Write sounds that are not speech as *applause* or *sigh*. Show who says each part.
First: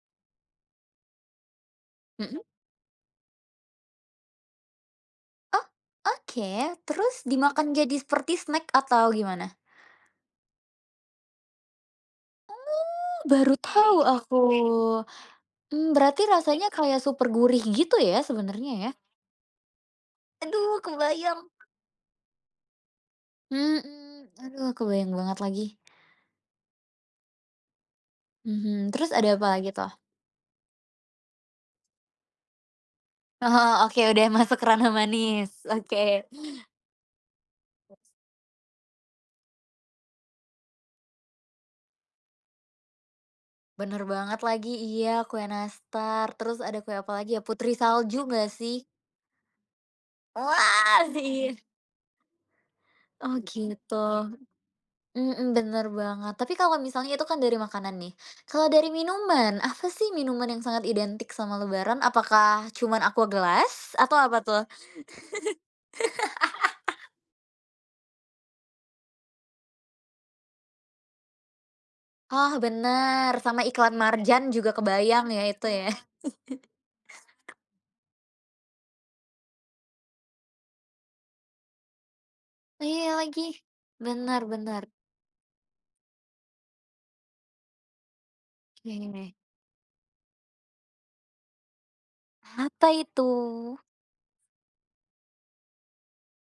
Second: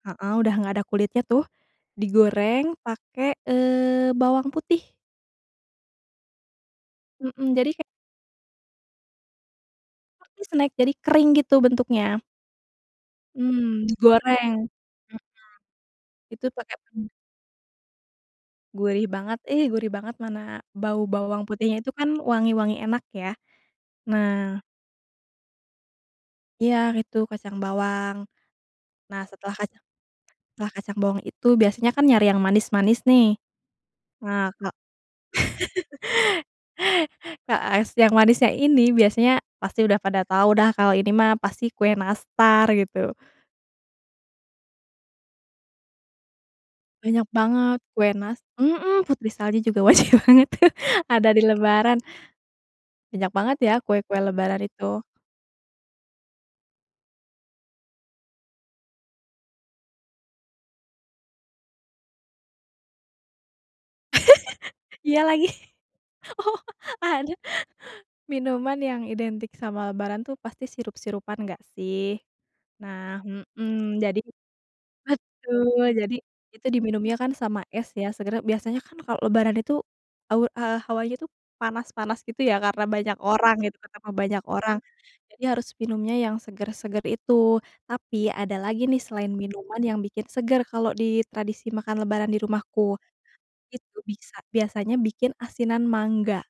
Speaker 1: Heeh, udah nggak ada kulitnya tuh,
Speaker 2: Hmm.
Speaker 1: digoreng pake, eee, bawang putih.
Speaker 2: Oh oke, terus
Speaker 1: Mhm jadi
Speaker 2: dimakan
Speaker 1: ke
Speaker 2: jadi seperti snack atau gimana?
Speaker 1: Tapi snack jadi kering gitu bentuknya.
Speaker 2: Oh, baru
Speaker 1: Hmm
Speaker 2: tahu aku.
Speaker 1: digoreng. Mhm.
Speaker 2: Mmm, berarti
Speaker 1: Itu
Speaker 2: rasanya
Speaker 1: pake.
Speaker 2: kayak
Speaker 1: *unintelligible*
Speaker 2: super gurih gitu ya, sebenarnya ya.
Speaker 1: Gurih banget, ih gurih banget. Mana
Speaker 2: Aduh
Speaker 1: bau
Speaker 2: kebayang.
Speaker 1: bawang putihnya itu kan wangi wangi enak ya.
Speaker 2: Mhm.
Speaker 1: Nah
Speaker 2: Aduh kebayang banget lagi.
Speaker 1: Iya itu kacang bawang.
Speaker 2: Mhm, terus
Speaker 1: Nah
Speaker 2: ada apa
Speaker 1: setelah
Speaker 2: lagi
Speaker 1: kacang
Speaker 2: tuh?
Speaker 1: setelah kacang bawang itu biasanya kan nyari yang manis-manis nih.
Speaker 2: Oh oke, udah
Speaker 1: Nah
Speaker 2: masuk ke
Speaker 1: ka
Speaker 2: ranah manis,
Speaker 1: *laughs*
Speaker 2: oke.
Speaker 1: Ka es yang manisnya ini, biasanya pasti udah pada tau dah kalau ini mah pasti kue nastar gitu.
Speaker 2: Benar banget lagi, iya kue nastar, terus ada kue
Speaker 1: Banyak
Speaker 2: apalagi ya, putri
Speaker 1: banget, kue
Speaker 2: salju
Speaker 1: nas
Speaker 2: nggak sih?
Speaker 1: mhm, putri salju juga wajib banget tuh,
Speaker 2: Wah,
Speaker 1: ada di
Speaker 2: si.
Speaker 1: lebaran. Banyak
Speaker 2: Oh
Speaker 1: banget ya
Speaker 2: gitu.
Speaker 1: kue-kue lebaran itu.
Speaker 2: Mhm, benar banget. Tapi kalau misalnya itu kan dari makanan nih. Kalau dari minuman, apa sih minuman yang sangat identik sama lebaran? Apakah cuman Aqua gelas? Atau apa tuh?
Speaker 1: *chuckles* Iya lagi. Oh,
Speaker 2: *laughs*
Speaker 1: ada. Minuman yang identik sama lebaran tuh pasti sirup-sirupan nggak sih.
Speaker 2: Oh
Speaker 1: Nah,
Speaker 2: benar, sama iklan
Speaker 1: mhm, jadi
Speaker 2: Marjan juga kebayang ya, itu
Speaker 1: betul,
Speaker 2: ya.
Speaker 1: jadi itu
Speaker 2: *chuckles*
Speaker 1: diminumnya kan sama es ya, seger biasanya kan kalau lebaran itu, aur eee, hawanya tuh panas-panas gitu ya, karena
Speaker 2: Iya
Speaker 1: banyak
Speaker 2: lagi.
Speaker 1: orang gitu, ketemu
Speaker 2: Benar
Speaker 1: banyak orang,
Speaker 2: benar.
Speaker 1: jadi harus minumnya yang seger-seger itu. Tapi ada lagi nih selain
Speaker 2: Yeh.
Speaker 1: minuman yang bikin segar, kalau di tradisi makan lebaran di
Speaker 2: Apa
Speaker 1: rumahku.
Speaker 2: itu?
Speaker 1: itu bisa biasanya bikin asinan mangga.